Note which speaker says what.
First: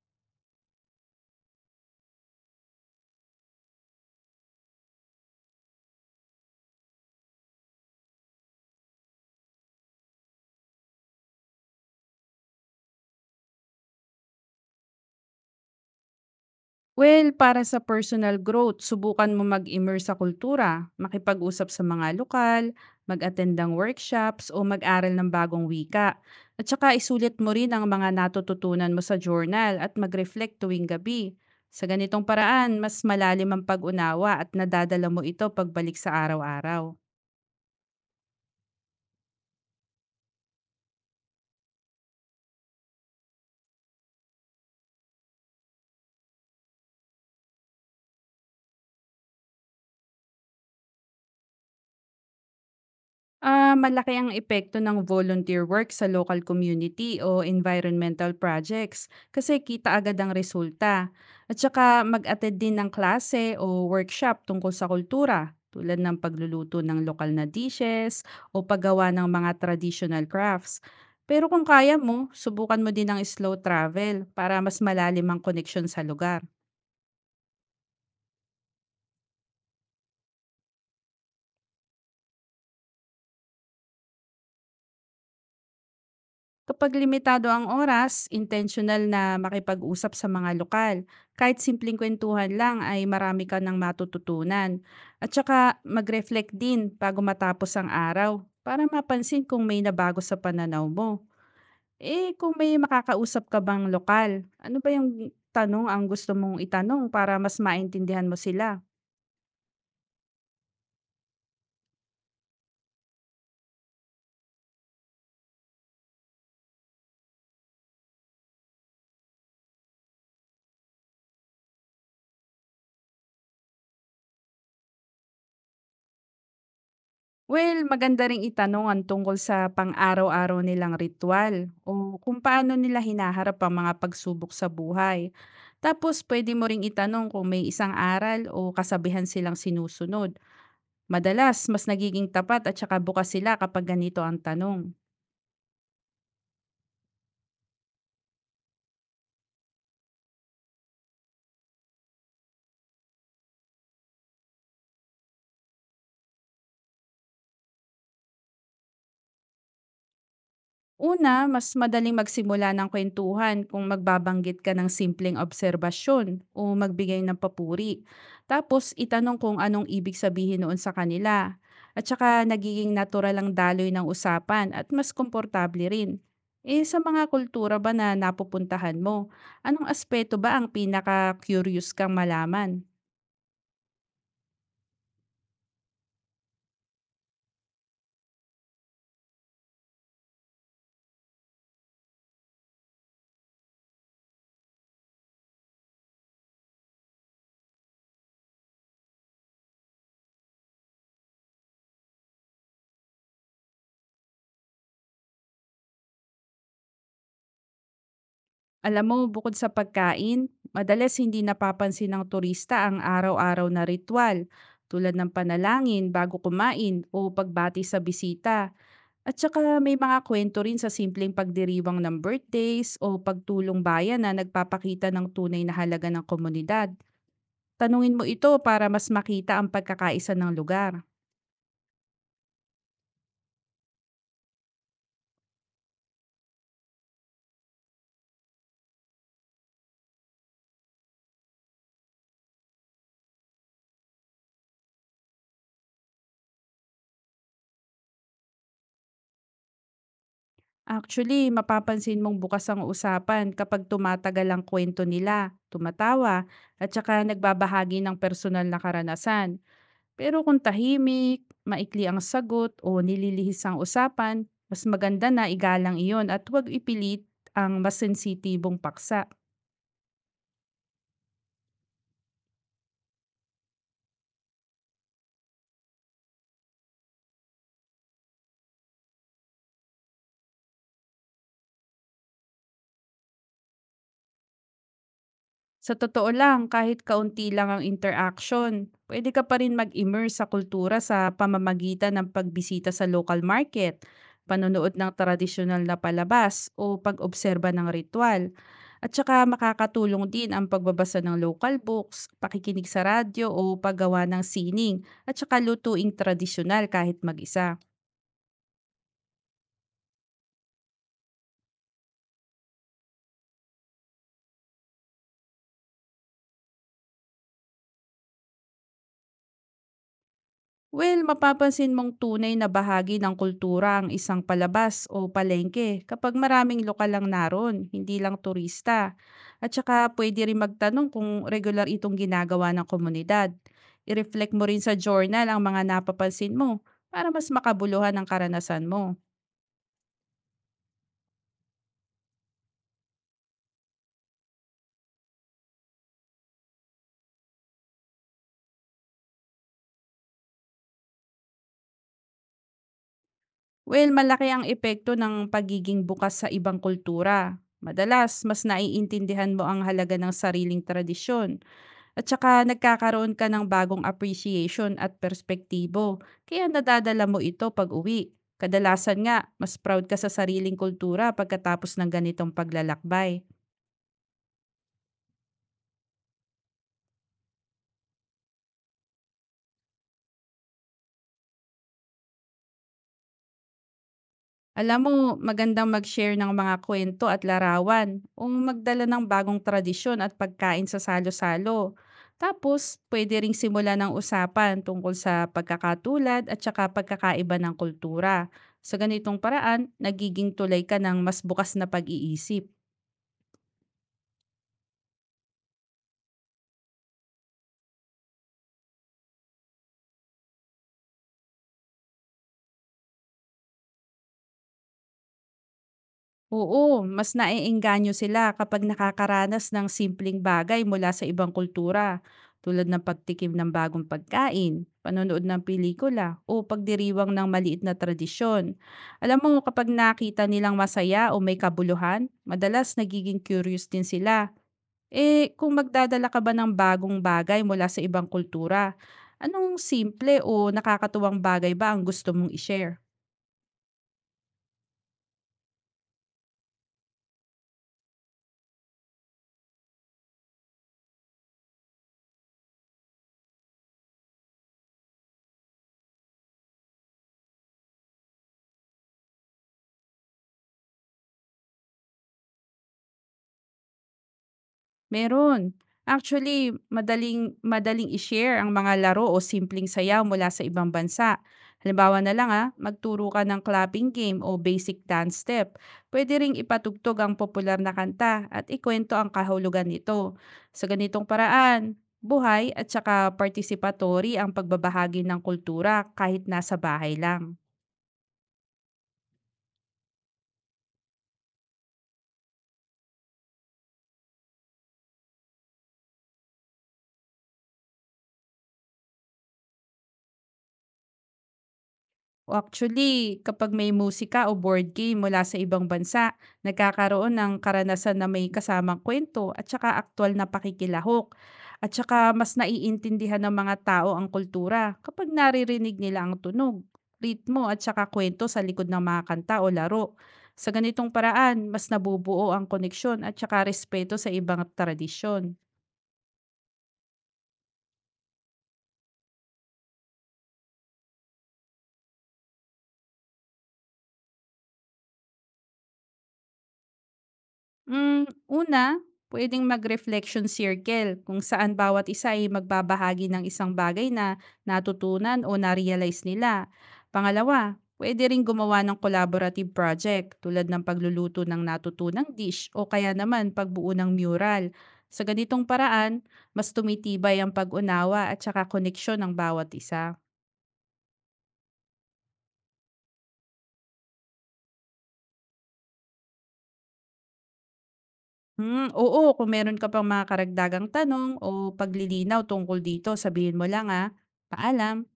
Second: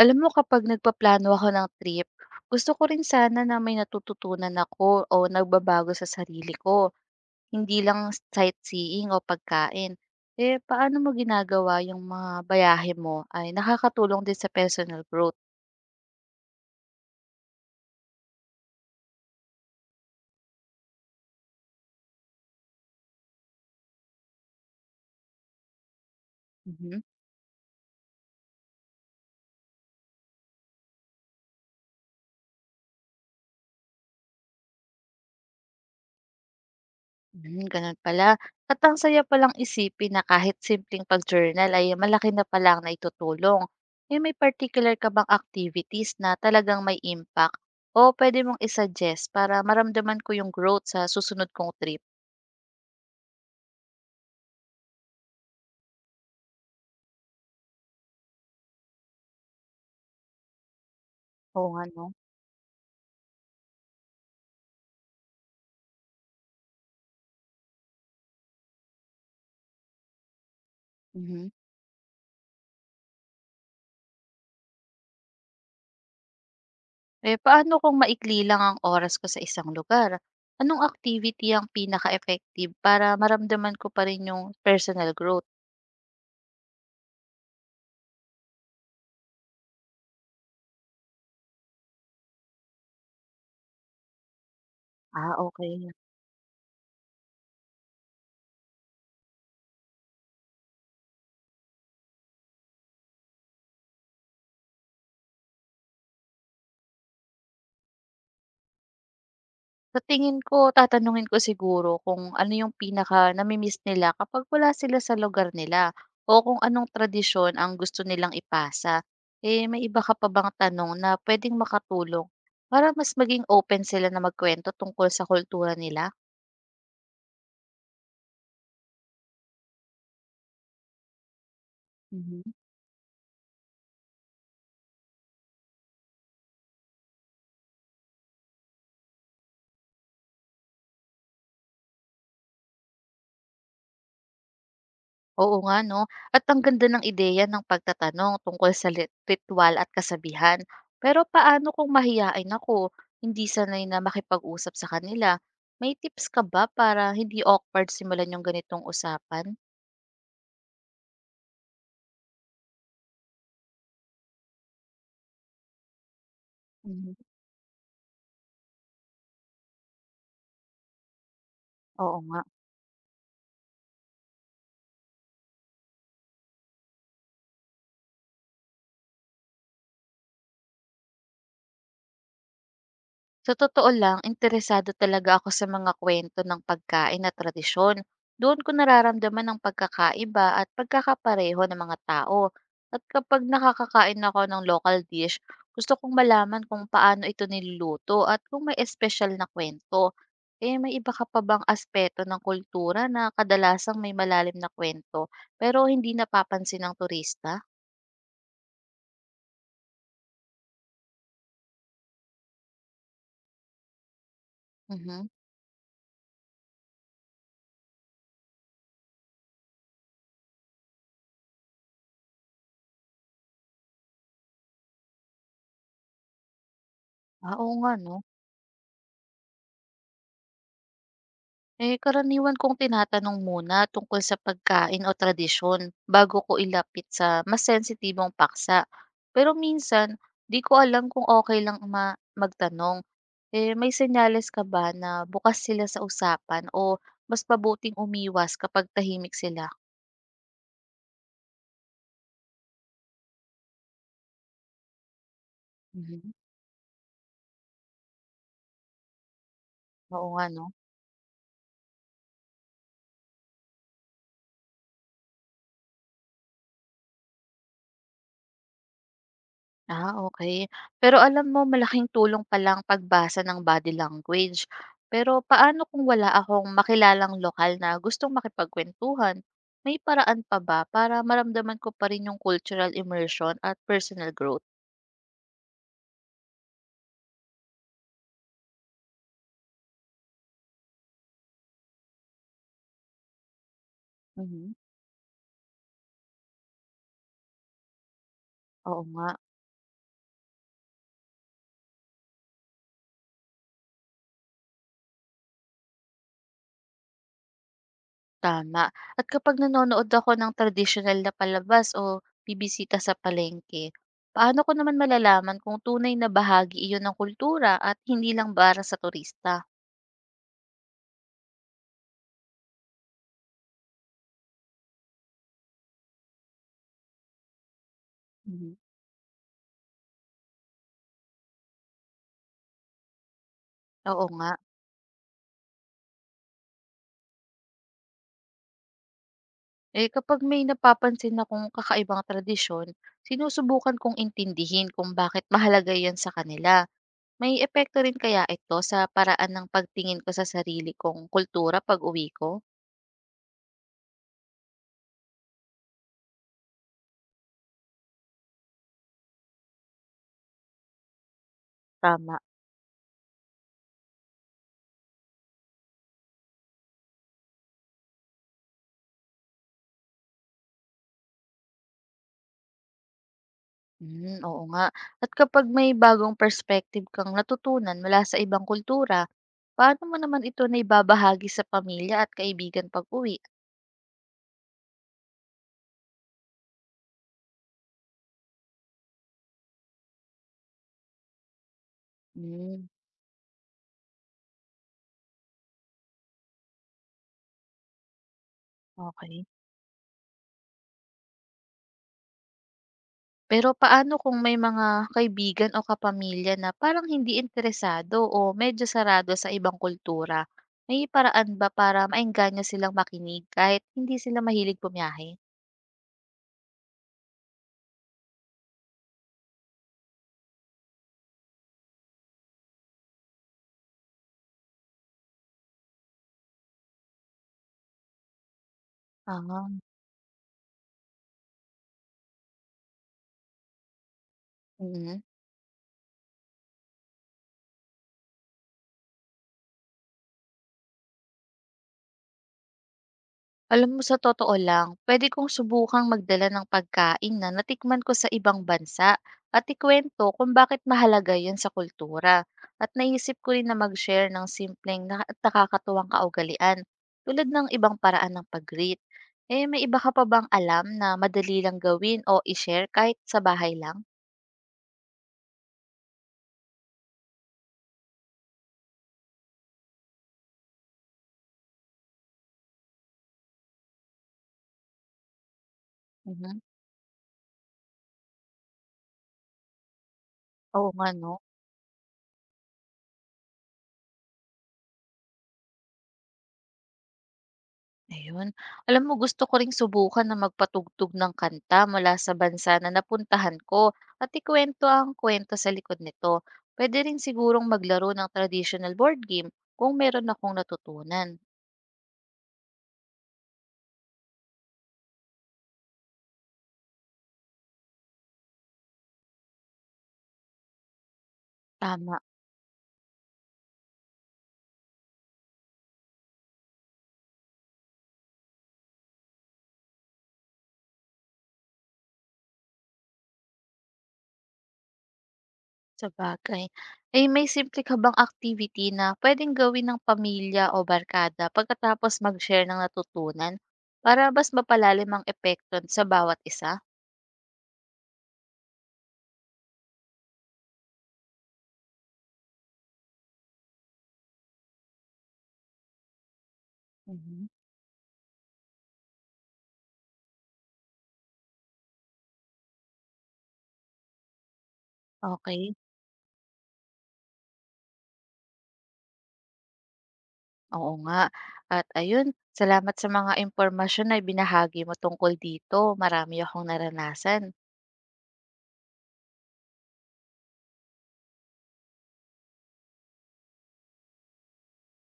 Speaker 1: Alam mo kapag nagpaplano ako ng trip, gusto ko rin sana na may natututunan ako o nagbabago sa sarili ko, hindi lang sightseeing o pagkain. Eh, paano mo ginagawa yung mga bayahe mo ay nakakatulong din sa personal growth?
Speaker 2: Well, para sa personal growth, subukan mo mag-immerse sa kultura, makipag-usap sa mga lokal, mag-attend ng workshops o mag-aral ng bagong wika. At saka
Speaker 1: Mm-hmm.
Speaker 2: isulit mo rin ang mga natututunan mo sa journal at mag-reflect tuwing gabi. Sa ganitong paraan, mas malalim ang pag-unawa at nadadala mo ito pagbalik sa araw-araw.
Speaker 1: Hmm, ganun pala. At ang saya palang isipin na kahit simpleng pag-journal ay malaki na pala ang naitutulong. Eh, may particular ka bang activities na talagang may impact? O pwede mong isuggest para maramdaman ko yung growth sa susunod kong trip?
Speaker 2: Ah, malaki ang epekto ng volunteer work sa local community o environmental projects kasi kita agad ang resulta. At
Speaker 1: Oo nga,
Speaker 2: saka
Speaker 1: no?
Speaker 2: mag-attend din ng klase o workshop tungkol sa kultura tulad ng pagluluto ng lokal na dishes o paggawa ng mga traditional crafts. Pero
Speaker 1: Mhm.
Speaker 2: kung kaya mo, subukan mo din ang slow travel para mas malalim ang connection sa lugar.
Speaker 1: Eh, paano kung maikli lang ang oras ko sa isang lugar? Anong activity ang pinaka-effective para maramdaman ko pa rin yung personal growth?
Speaker 2: Kapag limitado ang oras, intentional na makipag-usap sa mga lokal. Kahit simpleng kwentuhan lang ay marami ka ng matututunan. At
Speaker 1: Ah,
Speaker 2: saka
Speaker 1: okay.
Speaker 2: mag-reflect din bago matapos ang araw para mapansin kung may nabago sa pananaw mo. Eh kung may makakausap ka bang lokal, ano ba yung tanong ang gusto mong itanong para mas maintindihan mo sila?
Speaker 1: Sa tingin ko tatanungin ko siguro kung ano yung pinaka nami nila kapag wala sila sa lugar nila o kung anong tradisyon ang gusto nilang ipasa. Eh, may iba ka pa bang tanong na puwedeng makatulong para mas maging open sila na magkuwento tungkol sa kultura nila?
Speaker 2: Well, maganda ring itanong ang tungkol sa pang-araw-araw nilang ritual o kung
Speaker 1: Mhm.
Speaker 2: paano nila hinaharap ang mga pagsubok sa buhay. Tapos pwede mo ring itanong kung may isang aral o kasabihan silang sinusunod. Madalas, mas nagiging tapat at saka bukas sila kapag ganito ang tanong.
Speaker 1: Oo nga 'no, at ang ganda ng ideya ng pagtatanong tungkol sa lit ritwal at kasabihan. Pero paano kung mahiyain ako, hindi sanay na makipag-usap sa kanila? May tips ka ba para hindi awkward simulan yung ganitong usapan?
Speaker 2: Una, mas madaling magsimula ng kwentuhan kung magbabanggit ka ng simpleng obserbasyon o
Speaker 1: Mhm,
Speaker 2: magbigay ng papuri. Tapos itanong kung anong ibig sabihin noon sa kanila. At
Speaker 1: oo nga.
Speaker 2: saka nagiging natural ang daloy ng usapan at mas komportable rin. Eh sa mga kultura ba na napupuntahan mo, anong aspeto ba ang pinaka-curious kang malaman?
Speaker 1: Sa totoo lang, interesado talaga ako sa mga kwento ng pagkain at tradisyon. Doon ko nararamdaman ang pagkakaiba at pagkakapareho ng mga tao. At kapag nakakakain ako ng local dish, gusto kong malaman kung paano ito niluluto at kung may espesyal na kwento. Eh, may iba ka pa bang aspeto ng kultura na kadalasang may malalim na kwento pero hindi napapansin ng turista?
Speaker 2: Alam mo, bukod sa pagkain, madalas hindi napapansin ng turista ang araw-araw na ritual tulad
Speaker 1: Mhm.
Speaker 2: ng panalangin bago kumain o pagbati sa bisita. At saka may mga kwento rin sa simpleng pagdiriwang ng birthdays o pagtulong bayan na nagpapakita ng tunay na halaga ng komunidad.
Speaker 1: Ah, oo nga, no?
Speaker 2: Tanungin mo ito para mas makita ang pagkakaisa ng lugar.
Speaker 1: Eh, karaniwan kong tinatanong muna tungkol sa pagkain o tradisyon bago ko ilapit sa mas sensitibong paksa. Pero minsan, di ko alam kung okay lang magtanong. Eh, may senyales ka ba na bukas sila sa usapan o mas pabuting umiwas kapag tahimik sila?
Speaker 2: Actually, mapapansin mong bukas ang usapan kapag tumatagal ang kwento nila,
Speaker 1: Mhm.
Speaker 2: tumatawa, at saka nagbabahagi ng personal na karanasan.
Speaker 1: Oo
Speaker 2: Pero
Speaker 1: nga,
Speaker 2: kung
Speaker 1: no?
Speaker 2: tahimik, maikli ang sagot o nililihis ang usapan, mas maganda na igalang iyon at huwag ipilit ang mas sensitibong paksa.
Speaker 1: Ah, okay. Pero alam mo malaking tulong palang pagbasa ng body language. Pero paano kung wala akong makilalang lokal na gustong makipagkuwentuhan? May paraan pa ba para maramdaman ko pa rin yung cultural immersion at personal growth?
Speaker 2: Sa totoo lang, kahit kaunti lang ang interaction, pwede ka pa rin mag-immerse sa kultura sa pamamagitan ng pagbisita sa local market,
Speaker 1: Mhm.
Speaker 2: panonood ng tradisyonal na palabas o pag-obserba ng ritual.
Speaker 1: Oo
Speaker 2: At
Speaker 1: nga,
Speaker 2: saka makakatulong din ang pagbabasa ng local books, pakikinig sa radyo o paggawa ng sining at saka lutuing tradisyonal kahit mag-isa.
Speaker 1: tama. At kapag nanonood ako ng traditional na palabas o bibisita sa palengke, paano ko naman malalaman kung tunay na bahagi iyon ng kultura at hindi lang para sa turista?
Speaker 2: Well, mapapansin mong tunay na bahagi ng kultura ang isang palabas o palengke kapag maraming lokal lang naroon, hindi lang
Speaker 1: Mhm.
Speaker 2: turista. At saka pwede rin magtanong kung regular itong ginagawa ng komunidad.
Speaker 1: Oo nga.
Speaker 2: I-reflect mo rin sa journal ang mga napapansin mo para mas makabuluhan ang karanasan mo.
Speaker 1: Eh, kapag may napapansin akong kakaibang tradisyon, sinusubukan kong intindihin kung bakit mahalaga yan sa kanila. May epekto rin kaya ito sa paraan ng pagtingin ko sa sarili kong kultura pag uwi ko?
Speaker 2: Well, malaki ang epekto ng pagiging bukas sa ibang kultura. Madalas, mas naiintindihan mo ang halaga ng sariling tradisyon. At
Speaker 1: Tama.
Speaker 2: saka nagkakaroon ka ng bagong appreciation at perspektibo, kaya nadadala mo ito pag-uwi. Kadalasan nga, mas proud ka sa sariling kultura pagkatapos ng ganitong paglalakbay.
Speaker 1: Mm, oo nga. At kapag may bagong perspective kang natutunan mula sa ibang kultura, paano mo naman ito na ibabahagi sa pamilya at kaibigan pag uwi?
Speaker 2: Alam mo, magandang mag-share ng mga kwento at larawan o magdala ng bagong tradisyon at pagkain sa salo-salo. Tapos,
Speaker 1: Mm,
Speaker 2: pwede ring simula ng usapan tungkol sa pagkakatulad at saka pagkakaiba ng kultura. Sa ganitong
Speaker 1: okay.
Speaker 2: paraan, nagiging tulay ka ng mas bukas na pag-iisip.
Speaker 1: Pero paano kung may mga kaibigan o kapamilya na parang hindi interesado o medyo sarado sa ibang kultura? May paraan ba para maengganyo silang makinig kahit hindi sila mahilig bumiyahe?
Speaker 2: Oo, mas naeengganyo sila kapag nakakaranas ng simpleng bagay mula sa ibang kultura, tulad ng pagtikim ng bagong pagkain, panonood ng pelikula, o pagdiriwang ng maliit na tradisyon. Alam mo,
Speaker 1: Ah,
Speaker 2: kapag nakita nilang masaya o may kabuluhan, madalas nagiging curious din sila.
Speaker 1: mm.
Speaker 2: Eh, kung magdadala ka ba ng bagong bagay mula sa ibang kultura, anong simple o nakakatuwang bagay ba ang gusto mong ishare?
Speaker 1: Alam mo sa totoo lang, pwede kong subukang magdala ng pagkain na natikman ko sa ibang bansa at ikwento kung bakit mahalaga yun sa kultura. At naisip ko rin na mag-share ng simpleng at nakakatuwang kaugalian tulad ng ibang paraan ng pag-greet. Eh, may iba ka pa bang alam na madali lang gawin o i-share kahit sa bahay lang?
Speaker 2: Meron. Actually, madaling madaling i-share ang mga laro o simpleng sayaw mula sa ibang bansa. Halimbawa na lang ah, magturo ka ng clapping game o basic dance step. Pwede ring
Speaker 1: Mhm.
Speaker 2: ipatugtog ang popular na kanta at ikwento ang kahulugan nito. Sa
Speaker 1: Oo nga,
Speaker 2: ganitong
Speaker 1: no?
Speaker 2: paraan, buhay at saka participatory ang pagbabahagi ng kultura kahit nasa bahay lang.
Speaker 1: Ayun. Alam mo gusto ko ring subukan na magpatugtog ng kanta mula sa bansa na napuntahan ko at ikuwento ang kwento sa likod nito. Pwede rin sigurong maglaro ng traditional board game kung meron akong natutunan.
Speaker 2: O actually, kapag may musika o board game mula sa ibang bansa, nagkakaroon ng karanasan na may kasamang kwento at saka aktwal na pakikilahok. At saka
Speaker 1: Tama,
Speaker 2: mas naiintindihan ng mga tao ang kultura kapag naririnig nila ang tunog, ritmo at saka kwento sa likod ng mga kanta o laro. Sa ganitong paraan, mas nabubuo ang koneksyon at saka respeto sa ibang tradisyon.
Speaker 1: sa bagay. Ay may simple ka bang activity na pwedeng gawin ng pamilya o barkada pagkatapos mag-share ng natutunan para mas mapalalim ang epekto sa bawat isa?
Speaker 2: Hmm, una, puwedeng mag-reflection circle kung saan bawat isa ay magbabahagi ng isang bagay na natutunan o na-realize nila.
Speaker 1: Mhm.
Speaker 2: Pangalawa, pwede rin gumawa ng collaborative project tulad ng pagluluto ng natutunang dish o kaya naman pagbuo ng mural. Sa ganitong
Speaker 1: Okay.
Speaker 2: paraan, mas tumitibay ang pag-unawa at saka koneksyon ng bawat isa.
Speaker 1: Oo nga. At ayun, salamat sa mga impormasyon na binahagi mo tungkol dito. Marami akong naranasan.
Speaker 2: Hmm, oo, kung meron ka pang mga karagdagang tanong o paglilinaw tungkol dito, sabihin mo lang ah. Paalam!